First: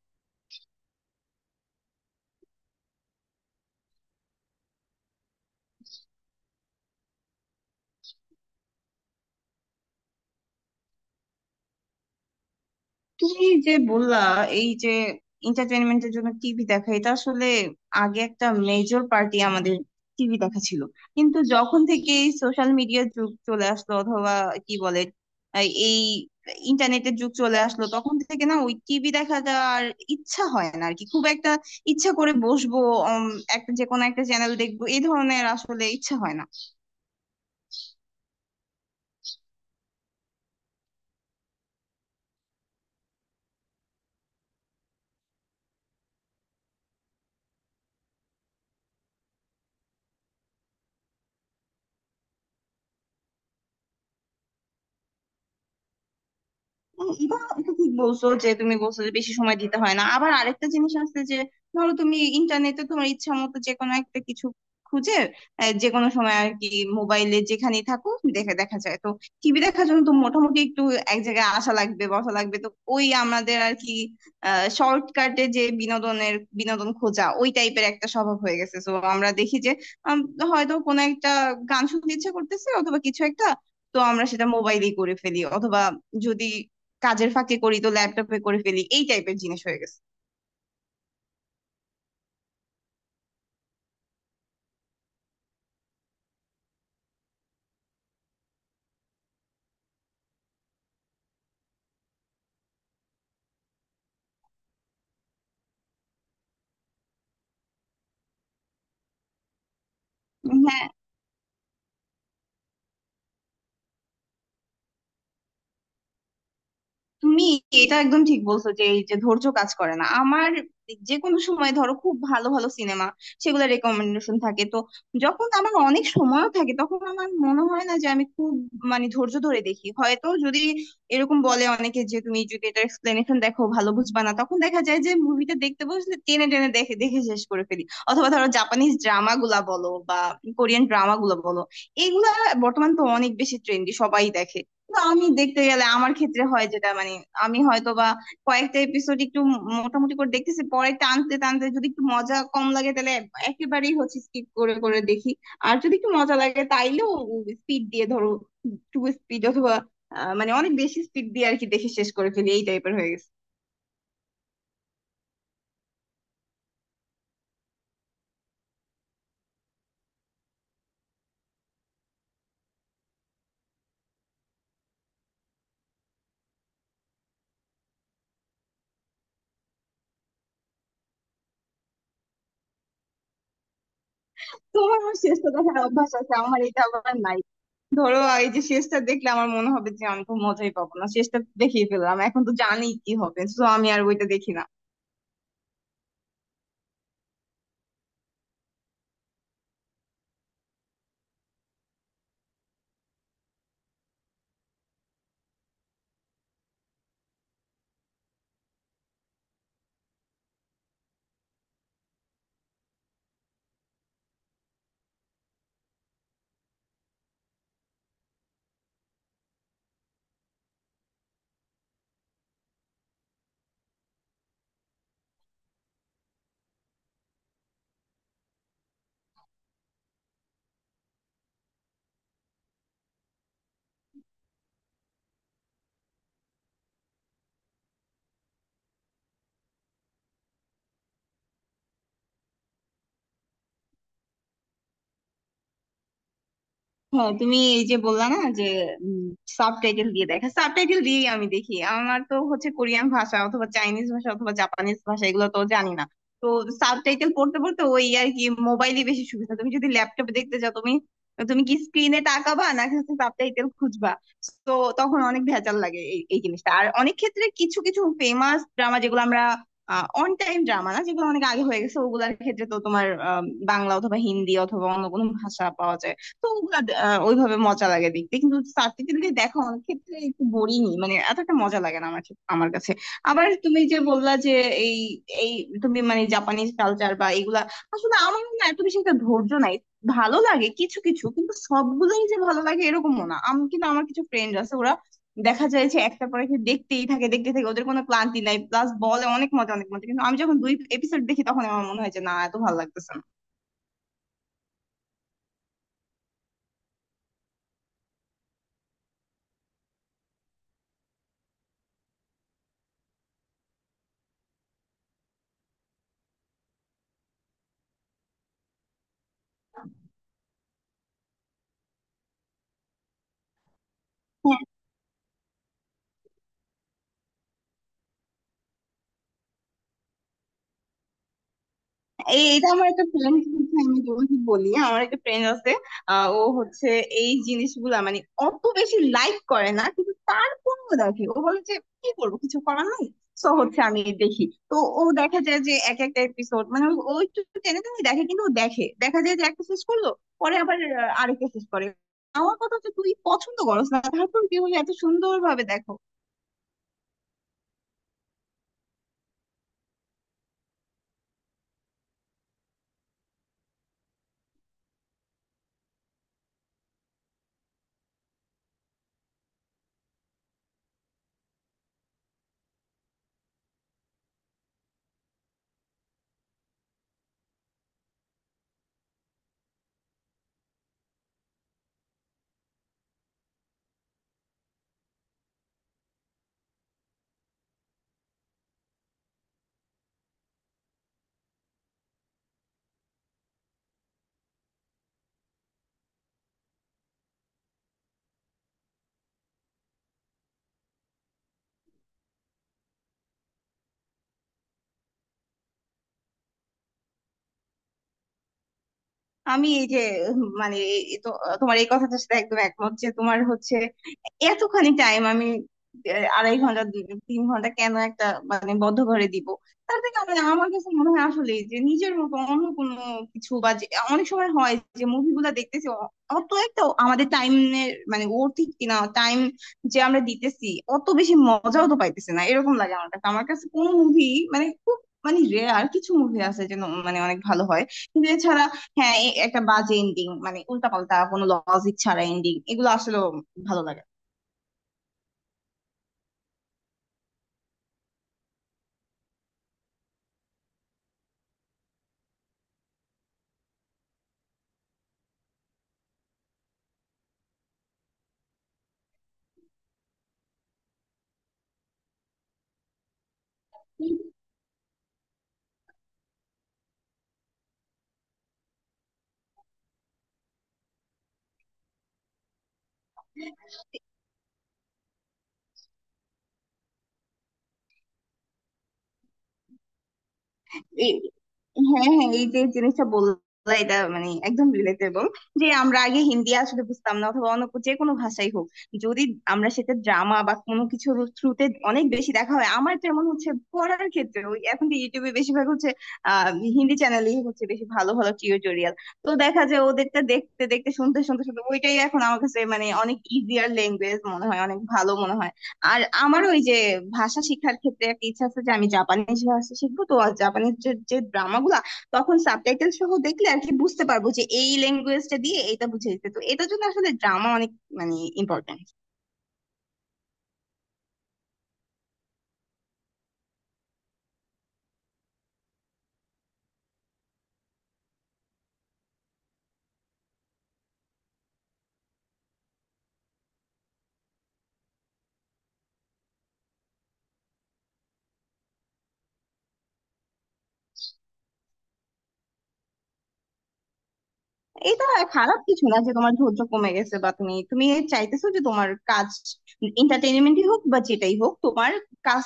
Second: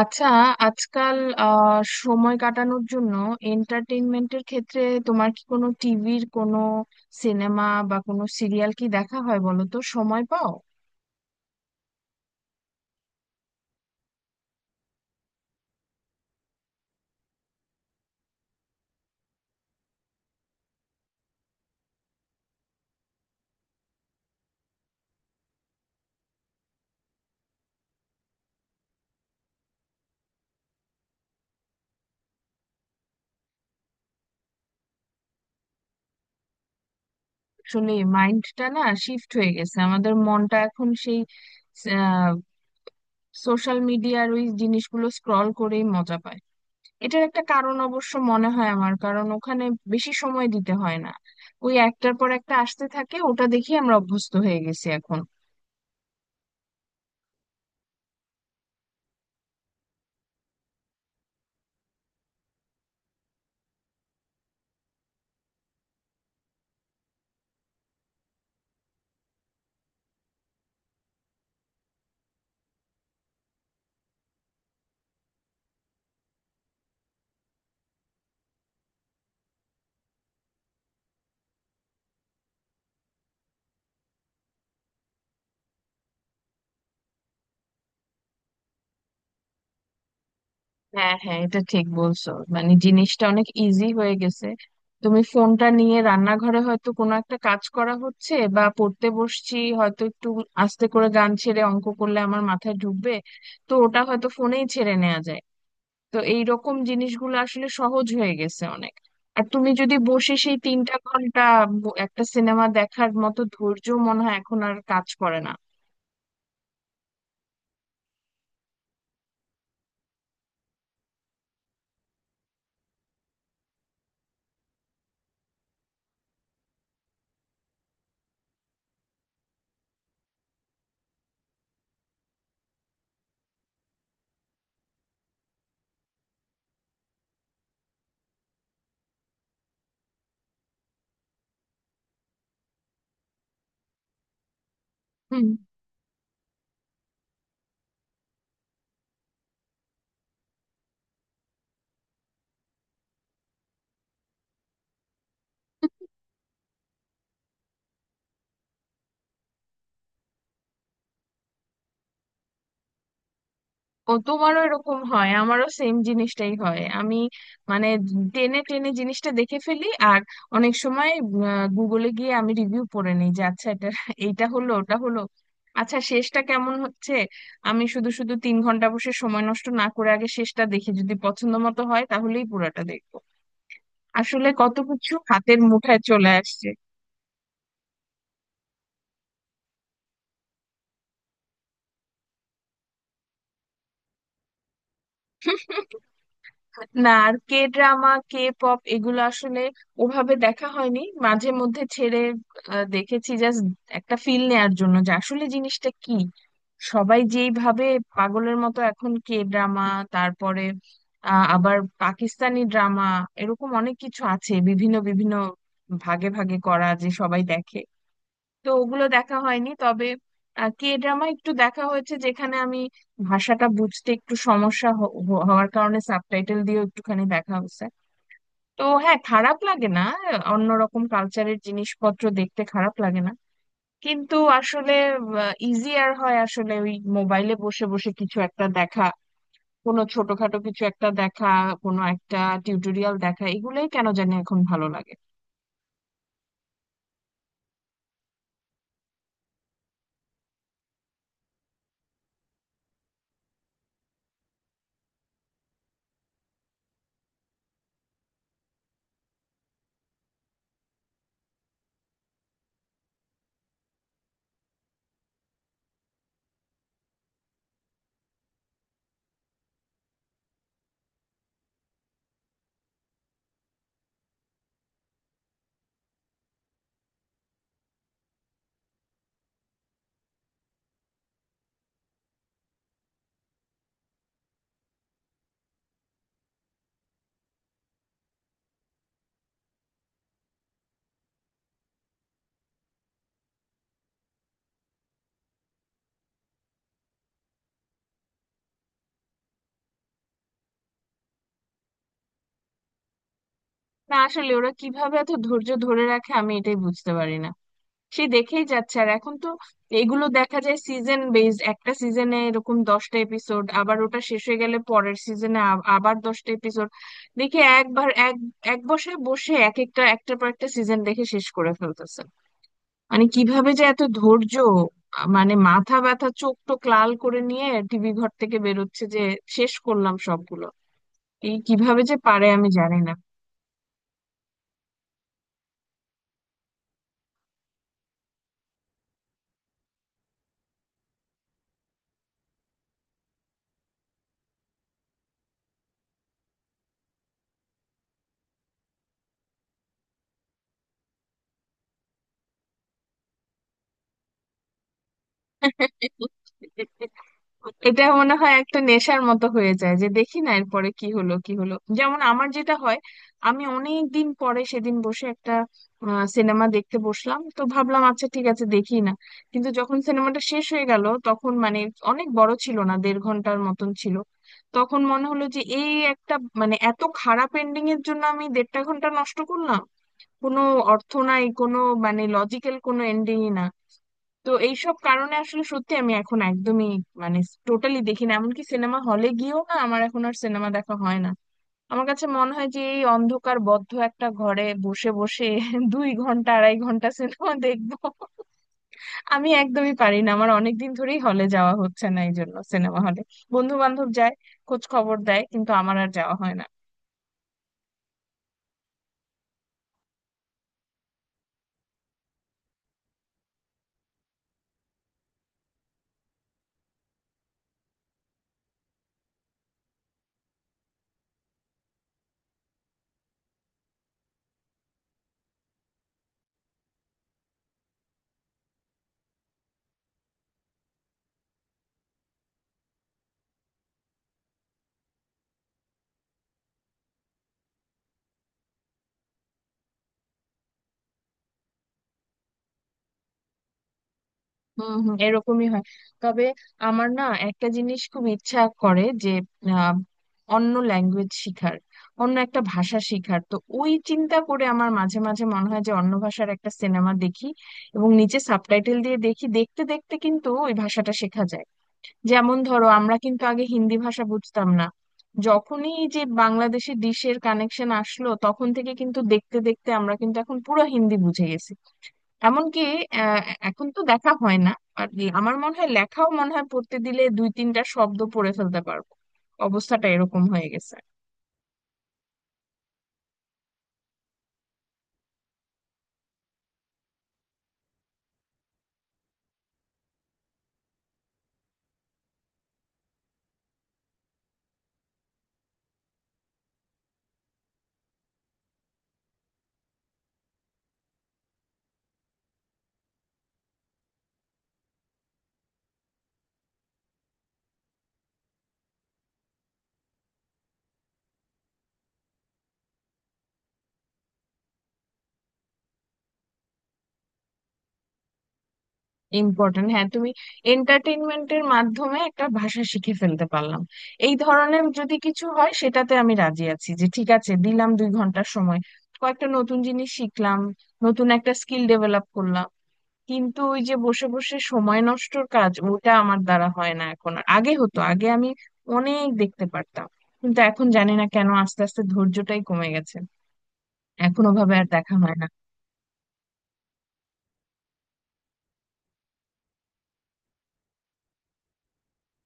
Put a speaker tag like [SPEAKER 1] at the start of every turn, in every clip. [SPEAKER 1] আচ্ছা, আজকাল আহ সময় কাটানোর জন্য এন্টারটেইনমেন্টের ক্ষেত্রে তোমার কি কোনো টিভির কোনো সিনেমা বা কোনো সিরিয়াল কি দেখা হয় বলো তো, সময় পাও?
[SPEAKER 2] কি যে বললা! এই যে এন্টারটেনমেন্টের জন্য টিভি দেখা, এটা আসলে আগে একটা মেজর পার্টি আমাদের টিভি দেখা ছিল। কিন্তু যখন থেকে সোশ্যাল মিডিয়ার যুগ চলে আসলো, অথবা কি বলে, এই ইন্টারনেটের যুগ চলে আসলো, তখন থেকে না ওই টিভি দেখাটা আর ইচ্ছা হয় না আর কি। খুব একটা ইচ্ছা করে বসবো উম, একটা, যে কোনো একটা চ্যানেল দেখবো, এই ধরনের আসলে ইচ্ছা হয় না।
[SPEAKER 1] আসলে মাইন্ডটা না শিফট হয়ে গেছে, আমাদের মনটা এখন সেই সোশ্যাল মিডিয়ার ওই জিনিসগুলো স্ক্রল করেই মজা পায়। এটার একটা কারণ অবশ্য মনে হয় আমার, কারণ ওখানে বেশি সময় দিতে হয় না। ওই একটার পর একটা আসতে থাকে ওটা দেখি, আমরা অভ্যস্ত হয়ে গেছি এখন।
[SPEAKER 2] হ্যাঁ, এটা এটা ঠিক বলছো, যে তুমি বলছো যে বেশি সময় দিতে হয় না। আবার আরেকটা জিনিস আছে যে ধরো তুমি ইন্টারনেটে তোমার ইচ্ছা মতো যে কোনো একটা কিছু খুঁজে যে কোনো সময় আর কি, মোবাইলে যেখানেই থাকো দেখে দেখা যায় তো। টিভি দেখার জন্য তো মোটামুটি একটু এক জায়গায় আসা লাগবে, বসা লাগবে তো। ওই আমাদের আর কি, শর্টকাটে যে বিনোদনের বিনোদন খোঁজা ওই টাইপের একটা স্বভাব হয়ে গেছে, তো আমরা দেখি যে আম, হয়তো কোনো একটা গান শুনতে ইচ্ছা করতেছে অথবা কিছু একটা। তো আমরা সেটা মোবাইলেই করে ফেলি, অথবা যদি কাজের ফাঁকে করি তো ল্যাপটপে করে ফেলি, এই টাইপের জিনিস হয়ে গেছে।
[SPEAKER 1] হ্যাঁ হ্যাঁ, এটা ঠিক বলছো, মানে জিনিসটা অনেক ইজি হয়ে গেছে। তুমি ফোনটা নিয়ে রান্নাঘরে হয়তো কোনো একটা কাজ করা হচ্ছে বা পড়তে বসছি হয়তো, একটু আস্তে করে গান ছেড়ে অঙ্ক করলে আমার মাথায় ঢুকবে, তো ওটা হয়তো ফোনেই ছেড়ে নেওয়া যায়। তো এই রকম জিনিসগুলো আসলে সহজ হয়ে গেছে অনেক। আর তুমি যদি বসে সেই
[SPEAKER 2] হ্যাঁ,
[SPEAKER 1] তিনটা ঘন্টা একটা সিনেমা দেখার মতো ধৈর্য, মনে হয় এখন আর কাজ করে না।
[SPEAKER 2] তুমি এটা একদম ঠিক বলছো, যে এই যে ধৈর্য কাজ করে না আমার। যে কোনো সময় ধরো খুব ভালো ভালো সিনেমা, সেগুলো রেকমেন্ডেশন থাকে তো, যখন আমার অনেক সময় থাকে তখন আমার মনে হয় না যে আমি খুব, মানে ধৈর্য ধরে দেখি হয়তো। যদি এরকম বলে অনেকে যে তুমি যদি এটা এক্সপ্লেনেশন দেখো ভালো বুঝবা না, তখন দেখা যায় যে মুভিটা দেখতে বসলে টেনে টেনে দেখে দেখে শেষ করে ফেলি। অথবা ধরো জাপানিজ ড্রামা গুলা বলো বা কোরিয়ান ড্রামা গুলা বলো, এইগুলা বর্তমান তো অনেক বেশি ট্রেন্ডি, সবাই দেখে। না, আমি দেখতে গেলে আমার ক্ষেত্রে হয় যেটা, মানে আমি হয়তো বা কয়েকটা এপিসোড একটু মোটামুটি করে দেখতেছি, পরে টানতে টানতে যদি একটু মজা কম লাগে তাহলে একেবারেই হচ্ছে স্কিপ করে করে দেখি। আর যদি একটু মজা লাগে তাইলেও স্পিড দিয়ে, ধরো টু স্পিড, অথবা মানে অনেক বেশি স্পিড দিয়ে আর কি দেখে শেষ করে ফেলি, এই টাইপের হয়ে গেছে।
[SPEAKER 1] ও, তোমারও এরকম হয়? আমারও সেম জিনিসটাই হয়, আমি মানে টেনে টেনে জিনিসটা দেখে ফেলি। আর অনেক সময় গুগলে গিয়ে আমি রিভিউ পড়ে নিই, যে আচ্ছা এটা এইটা হলো, ওটা হলো, আচ্ছা শেষটা কেমন হচ্ছে। আমি শুধু শুধু তিন ঘন্টা বসে সময় নষ্ট না করে আগে শেষটা দেখি, যদি পছন্দ মতো হয় তাহলেই পুরোটা দেখবো। আসলে কত
[SPEAKER 2] তোমার
[SPEAKER 1] কিছু
[SPEAKER 2] আমার শেষটা
[SPEAKER 1] হাতের
[SPEAKER 2] দেখার
[SPEAKER 1] মুঠায়
[SPEAKER 2] অভ্যাস
[SPEAKER 1] চলে
[SPEAKER 2] আছে, আমার
[SPEAKER 1] আসছে।
[SPEAKER 2] এটা আবার নাই। ধরো, এই যে শেষটা দেখলে আমার মনে হবে যে আমি তো মজাই পাবো না, শেষটা দেখিয়ে ফেললাম, এখন তো জানি কি হবে, তো আমি আর ওইটা দেখি না।
[SPEAKER 1] না, আর কে ড্রামা, কে পপ, এগুলো আসলে ওভাবে দেখা হয়নি। মাঝে মধ্যে ছেড়ে দেখেছি জাস্ট একটা ফিল নেয়ার জন্য যে আসলে জিনিসটা কি, সবাই যেইভাবে পাগলের মতো এখন কে ড্রামা, তারপরে আবার পাকিস্তানি ড্রামা, এরকম অনেক কিছু আছে বিভিন্ন বিভিন্ন ভাগে ভাগে করা যে সবাই দেখে। তো ওগুলো দেখা হয়নি, তবে কে ড্রামা একটু দেখা হয়েছে, যেখানে আমি ভাষাটা বুঝতে একটু সমস্যা হওয়ার কারণে সাবটাইটেল দিয়ে একটুখানি দেখা হয়েছে। তো হ্যাঁ, খারাপ লাগে না, অন্যরকম কালচারের জিনিসপত্র দেখতে খারাপ লাগে না। কিন্তু আসলে ইজিয়ার হয় আসলে ওই মোবাইলে বসে বসে কিছু একটা দেখা, কোনো ছোটখাটো কিছু একটা দেখা, কোনো একটা টিউটোরিয়াল দেখা, এগুলোই কেন জানি এখন ভালো লাগে।
[SPEAKER 2] হ্যাঁ, তুমি এই যে বললা না যে সাবটাইটেল দিয়ে দেখা, সাবটাইটেল দিয়েই আমি দেখি। আমার তো হচ্ছে কোরিয়ান ভাষা অথবা চাইনিজ ভাষা অথবা জাপানিজ ভাষা, এগুলো তো জানি না। তো সাবটাইটেল পড়তে পড়তে ওই আর কি, মোবাইলে বেশি সুবিধা। তুমি যদি ল্যাপটপে দেখতে যাও, তুমি তুমি কি স্ক্রিনে তাকাবা, নাকি হচ্ছে সাবটাইটেল খুঁজবা? তো তখন অনেক ভেজাল লাগে এই এই জিনিসটা। আর অনেক ক্ষেত্রে কিছু কিছু ফেমাস ড্রামা যেগুলো আমরা, অন টাইম ড্রামা না, যেগুলো অনেক আগে হয়ে গেছে, ওগুলোর ক্ষেত্রে তো তোমার বাংলা অথবা হিন্দি অথবা অন্য কোনো ভাষা পাওয়া যায়। তো ওগুলা ওইভাবে মজা লাগে দেখতে, কিন্তু সার্টিফিকেট দিয়ে দেখা অনেক ক্ষেত্রে একটু বোরিংই, মানে এত একটা মজা লাগে না আমার আমার কাছে। আবার তুমি যে বললা যে এই, এই তুমি মানে জাপানিজ কালচার বা এগুলা, আসলে আমার না এত বেশি একটা ধৈর্য নাই। ভালো লাগে কিছু কিছু, কিন্তু সবগুলোই যে ভালো লাগে এরকমও না। আমি কিন্তু, আমার কিছু ফ্রেন্ড আছে, ওরা দেখা যায় যে একটা পরে একটা দেখতেই থাকে দেখতেই থাকে, ওদের কোনো ক্লান্তি নাই, প্লাস বলে অনেক মজা অনেক মজা। কিন্তু আমি যখন দুই এপিসোড দেখি তখন আমার মনে হয় যে না, এত ভালো লাগতেছে
[SPEAKER 1] না আসলে ওরা কিভাবে এত ধৈর্য ধরে রাখে, আমি এটাই বুঝতে পারি না। সে দেখেই যাচ্ছে, আর এখন তো এগুলো দেখা যায় সিজন বেসড, একটা সিজনে এরকম দশটা এপিসোড, আবার ওটা শেষ হয়ে গেলে পরের সিজনে আবার দশটা এপিসোড, দেখে একবার এক এক বসে বসে এক একটা একটার পর একটা সিজন দেখে শেষ করে ফেলতেছে। মানে কিভাবে যে এত ধৈর্য,
[SPEAKER 2] না।
[SPEAKER 1] মানে মাথা ব্যথা চোখ টোক লাল করে নিয়ে টিভি ঘর থেকে বেরোচ্ছে যে শেষ করলাম সবগুলো। এই কিভাবে যে পারে আমি
[SPEAKER 2] এটা আমার
[SPEAKER 1] জানি
[SPEAKER 2] একটা
[SPEAKER 1] না।
[SPEAKER 2] ফ্রেন্ড, আমি তোমাকে বলি, আমার একটা ফ্রেন্ড আছে। ও হচ্ছে এই জিনিসগুলা মানে অত বেশি লাইক করে না, কিন্তু তারপরেও দেখে। ও বলে যে কি করবো, কিছু করার নাই, তো হচ্ছে আমি দেখি। তো ও দেখা যায় যে এক একটা এপিসোড, মানে ও ও একটু টেনে টেনে দেখে, কিন্তু ও দেখে দেখা যায় যে একটা শেষ করলো, পরে আবার আরেকটা শেষ করে। আমার কথা হচ্ছে তুই পছন্দ করস না, তারপর কি বলে এত সুন্দর ভাবে দেখো?
[SPEAKER 1] এটা মনে হয় একটা নেশার মতো হয়ে যায় যে দেখি না এরপরে কি হলো কি হলো, যেমন আমার যেটা হয়, আমি অনেক দিন পরে সেদিন বসে একটা সিনেমা দেখতে বসলাম, তো ভাবলাম আচ্ছা ঠিক আছে দেখি না। কিন্তু যখন সিনেমাটা শেষ হয়ে গেল তখন মানে, অনেক বড় ছিল না, দেড় ঘন্টার মতন ছিল, তখন মনে হলো যে এই একটা মানে এত খারাপ এন্ডিং এর জন্য আমি দেড়টা ঘন্টা নষ্ট করলাম, কোনো অর্থ নাই, কোনো মানে লজিক্যাল কোনো এন্ডিংই না। তো এইসব কারণে আসলে সত্যি আমি এখন একদমই মানে টোটালি দেখি না, এমনকি সিনেমা হলে গিয়েও না, আমার এখন আর সিনেমা দেখা হয় না। আমার কাছে মনে হয় যে এই অন্ধকার বদ্ধ একটা ঘরে বসে বসে দুই ঘন্টা আড়াই ঘন্টা সিনেমা দেখবো, আমি একদমই পারি না। আমার অনেকদিন ধরেই হলে যাওয়া হচ্ছে না, এই জন্য সিনেমা হলে বন্ধু বান্ধব যায়, খোঁজ খবর দেয়, কিন্তু আমার আর যাওয়া হয় না।
[SPEAKER 2] আমি এই যে মানে এই তোমার এই কথাটার সাথে একদম একমত, যে তোমার হচ্ছে এতখানি টাইম আমি 2.5 ঘন্টা 3 ঘন্টা কেন একটা মানে বদ্ধ ঘরে দিব। তার থেকে আমার কাছে মনে হয় আসলে যে নিজের মতো অন্য কোনো কিছু, বা অনেক সময় হয় যে মুভিগুলা দেখতেছি অত একটা আমাদের টাইমের, মানে ঠিক কিনা টাইম যে আমরা দিতেছি অত বেশি মজাও তো পাইতেছে না, এরকম লাগে আমার কাছে। আমার কাছে কোনো মুভি, মানে খুব, মানে রেয়ার কিছু মুভি আছে যেন মানে অনেক ভালো হয়, কিন্তু এছাড়া হ্যাঁ, একটা বাজে এন্ডিং, মানে উল্টাপাল্টা কোনো লজিক ছাড়া এন্ডিং, এগুলো আসলে ভালো লাগে না।
[SPEAKER 1] হম হম, এরকমই হয়। তবে আমার না একটা জিনিস খুব ইচ্ছা করে যে আহ, অন্য ল্যাঙ্গুয়েজ শিখার, অন্য একটা ভাষা শিখার। তো ওই চিন্তা করে আমার মাঝে মাঝে মনে হয় যে অন্য ভাষার একটা সিনেমা দেখি এবং নিচে সাবটাইটেল দিয়ে দেখি, দেখতে দেখতে কিন্তু ওই ভাষাটা শেখা যায়। যেমন ধরো আমরা কিন্তু আগে হিন্দি ভাষা বুঝতাম না, যখনই এই যে বাংলাদেশি ডিশের কানেকশন আসলো তখন থেকে কিন্তু দেখতে দেখতে আমরা কিন্তু এখন পুরো হিন্দি বুঝে গেছি। এমনকি আহ, এখন তো দেখা হয় না আর কি, আমার মনে হয় লেখাও মনে হয় পড়তে দিলে দুই তিনটা শব্দ পড়ে ফেলতে পারবো, অবস্থাটা এরকম হয়ে গেছে।
[SPEAKER 2] এই, হ্যাঁ হ্যাঁ, এই যে জিনিসটা বললা, এটা মানে একদম রিলেটেবল। যে আমরা আগে হিন্দি আসলে বুঝতাম না, অথবা অন্য যে কোনো ভাষাই হোক, যদি আমরা সেটা ড্রামা বা কোনো কিছুর থ্রুতে অনেক বেশি দেখা হয়। আমার যেমন হচ্ছে পড়ার ক্ষেত্রে, ওই এখন তো ইউটিউবে বেশিরভাগ হচ্ছে আহ হিন্দি চ্যানেলই, হচ্ছে বেশি ভালো ভালো টিউটোরিয়াল। তো দেখা যায় ওদেরটা দেখতে দেখতে শুনতে শুনতে শুনতে ওইটাই এখন আমার কাছে মানে অনেক ইজিয়ার ল্যাঙ্গুয়েজ মনে হয়, অনেক ভালো মনে হয়। আর আমার ওই যে ভাষা শিক্ষার ক্ষেত্রে একটা ইচ্ছা আছে, যে আমি জাপানিজ ভাষা শিখবো। তো আর জাপানিজ যে ড্রামা গুলা, তখন সাবটাইটেল সহ দেখলে আর কি বুঝতে পারবো যে এই ল্যাঙ্গুয়েজটা দিয়ে এটা বুঝাইছে, তো এটার জন্য আসলে ড্রামা অনেক, মানে ইম্পর্টেন্ট।
[SPEAKER 1] ইম্পর্টেন্ট, হ্যাঁ। তুমি এন্টারটেইনমেন্টের মাধ্যমে একটা ভাষা শিখে ফেলতে পারলাম, এই ধরনের যদি কিছু হয় সেটাতে আমি রাজি আছি যে ঠিক আছে দিলাম দুই ঘন্টার সময়, কয়েকটা নতুন জিনিস শিখলাম, নতুন একটা স্কিল ডেভেলপ করলাম। কিন্তু ওই যে বসে বসে সময় নষ্টর কাজ ওটা আমার দ্বারা হয় না এখন আর। আগে হতো, আগে আমি অনেক দেখতে পারতাম, কিন্তু এখন জানি না কেন আস্তে আস্তে ধৈর্যটাই কমে গেছে, এখন ওভাবে আর
[SPEAKER 2] এটা
[SPEAKER 1] দেখা হয় না।
[SPEAKER 2] খারাপ কিছু না যে তোমার ধৈর্য কমে গেছে, বা তুমি তুমি চাইতেছো যে তোমার কাজ, এন্টারটেইনমেন্টই হোক বা যেটাই হোক, তোমার কাজ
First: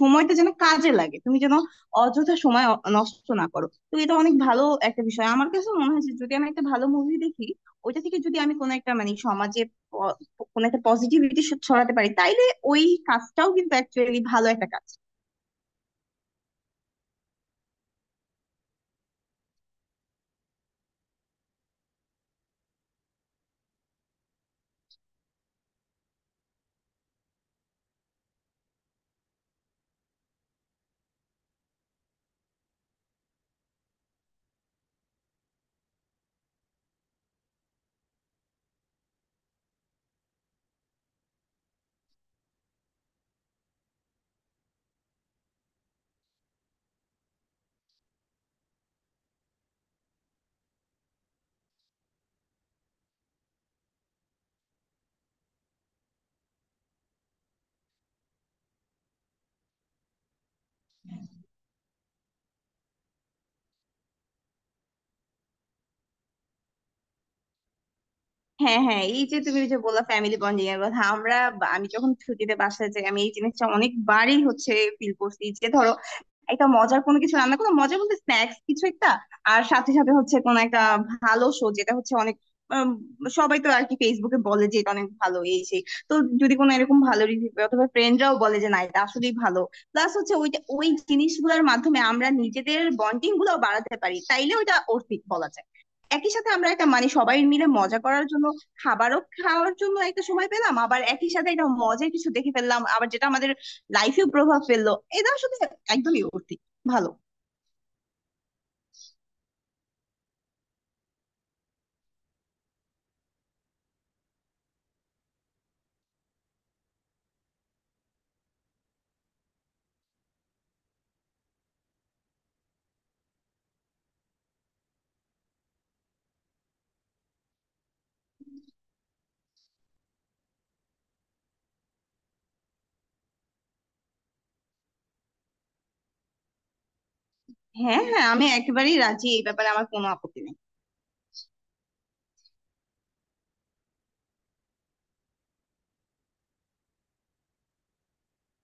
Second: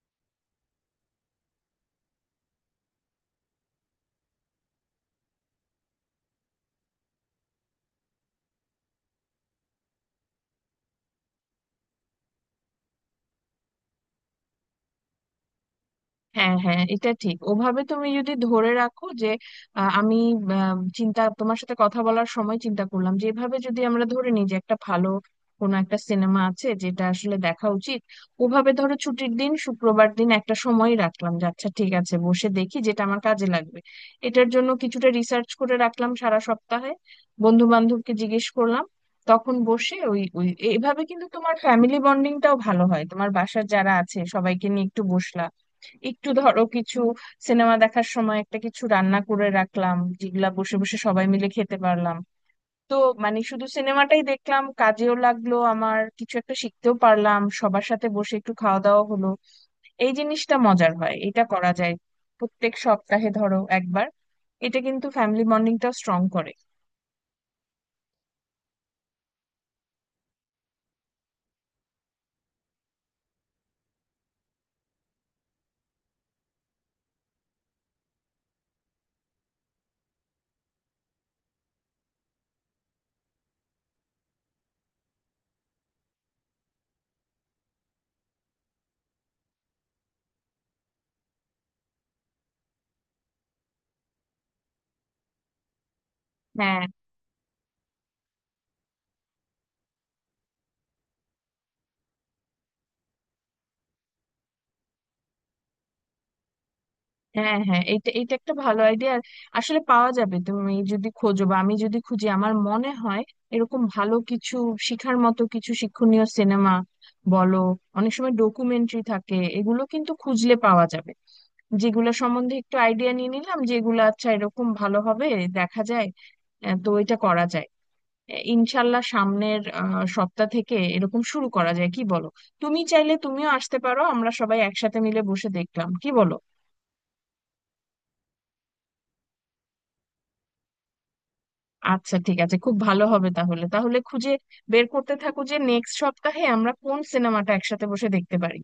[SPEAKER 2] সময়টা যেন কাজে লাগে, তুমি যেন অযথা সময় নষ্ট না করো। তো এটা অনেক ভালো একটা বিষয় আমার কাছে মনে হয়, যে যদি আমি একটা ভালো মুভি দেখি, ওইটা থেকে যদি আমি কোনো একটা মানে সমাজে প- কোনো একটা পজিটিভিটি ছড়াতে পারি, তাইলে ওই কাজটাও কিন্তু অ্যাকচুয়ালি ভালো একটা কাজ।
[SPEAKER 1] হ্যাঁ হ্যাঁ, এটা ঠিক ওভাবে তুমি যদি ধরে রাখো যে আমি চিন্তা, তোমার সাথে কথা বলার সময় চিন্তা করলাম যে এভাবে যদি আমরা ধরে নিই যে একটা ভালো কোনো একটা সিনেমা আছে যেটা আসলে দেখা উচিত, ওভাবে ধরো ছুটির দিন, শুক্রবার দিন একটা সময় রাখলাম যে আচ্ছা ঠিক আছে বসে দেখি যেটা আমার কাজে লাগবে, এটার জন্য কিছুটা রিসার্চ করে রাখলাম সারা সপ্তাহে, বন্ধু বান্ধবকে জিজ্ঞেস করলাম, তখন বসে ওই ওই এভাবে, কিন্তু তোমার ফ্যামিলি বন্ডিংটাও ভালো হয়, তোমার বাসার যারা আছে সবাইকে নিয়ে একটু বসলা, একটু ধরো কিছু সিনেমা দেখার সময় একটা কিছু রান্না করে রাখলাম যেগুলা বসে বসে সবাই মিলে খেতে পারলাম, তো মানে শুধু সিনেমাটাই দেখলাম, কাজেও লাগলো আমার, কিছু একটা শিখতেও পারলাম, সবার সাথে বসে একটু খাওয়া দাওয়া হলো, এই জিনিসটা মজার হয়, এটা করা যায় প্রত্যেক সপ্তাহে ধরো একবার, এটা কিন্তু ফ্যামিলি বন্ডিংটাও স্ট্রং করে।
[SPEAKER 2] হ্যাঁ হ্যাঁ, এই যে তুমি ওই যে বললা ফ্যামিলি বন্ডিং এর কথা, আমরা আমি যখন ছুটিতে বাসায় যাই, আমি এই জিনিসটা অনেকবারই হচ্ছে ফিল করছি, যে ধরো একটা মজার কোনো কিছু রান্না করলাম, মজা বলতে স্ন্যাক্স কিছু একটা। আর সাথে সাথে হচ্ছে কোন একটা ভালো শো, যেটা হচ্ছে অনেক, উম, সবাই তো আর কি ফেসবুকে বলে যে এটা অনেক ভালো, এই সেই। তো যদি কোনো এরকম ভালো রিভিউ, অথবা ফ্রেন্ডরাও বলে যে না এটা আসলেই ভালো, প্লাস হচ্ছে ওইটা, ওই জিনিসগুলোর মাধ্যমে আমরা নিজেদের বন্ডিং গুলো বাড়াতে পারি, তাইলে ওইটা অর্থিক বলা যায়। একই সাথে আমরা
[SPEAKER 1] হ্যাঁ
[SPEAKER 2] একটা, মানে সবাই মিলে মজা করার জন্য, খাবারও খাওয়ার জন্য একটা সময় পেলাম, আবার একই সাথে একটা মজার কিছু দেখে ফেললাম আবার, যেটা আমাদের লাইফেও প্রভাব ফেললো, এটা আসলে একদমই অতি ভালো।
[SPEAKER 1] হ্যাঁ হ্যাঁ, এটা এটা একটা ভালো আইডিয়া, আসলে পাওয়া যাবে তুমি যদি খোঁজো বা আমি যদি খুঁজি, আমার মনে হয় এরকম ভালো কিছু শিখার মতো কিছু শিক্ষণীয় সিনেমা বলো, অনেক সময় ডকুমেন্টারি থাকে, এগুলো কিন্তু খুঁজলে পাওয়া যাবে, যেগুলো সম্বন্ধে একটু আইডিয়া নিয়ে নিলাম যেগুলো আচ্ছা এরকম ভালো হবে দেখা যায়। তো এটা করা যায়, ইনশাল্লাহ সামনের সপ্তাহ থেকে এরকম শুরু করা যায় কি বলো, তুমি চাইলে তুমিও আসতে পারো, আমরা সবাই একসাথে মিলে বসে দেখলাম, কি বলো?
[SPEAKER 2] হ্যাঁ হ্যাঁ, আমি একেবারেই রাজি, এই ব্যাপারে আমার কোনো আপত্তি নেই।
[SPEAKER 1] আচ্ছা ঠিক আছে, খুব ভালো হবে তাহলে তাহলে খুঁজে বের করতে থাকো যে নেক্সট সপ্তাহে আমরা কোন সিনেমাটা একসাথে বসে দেখতে পারি।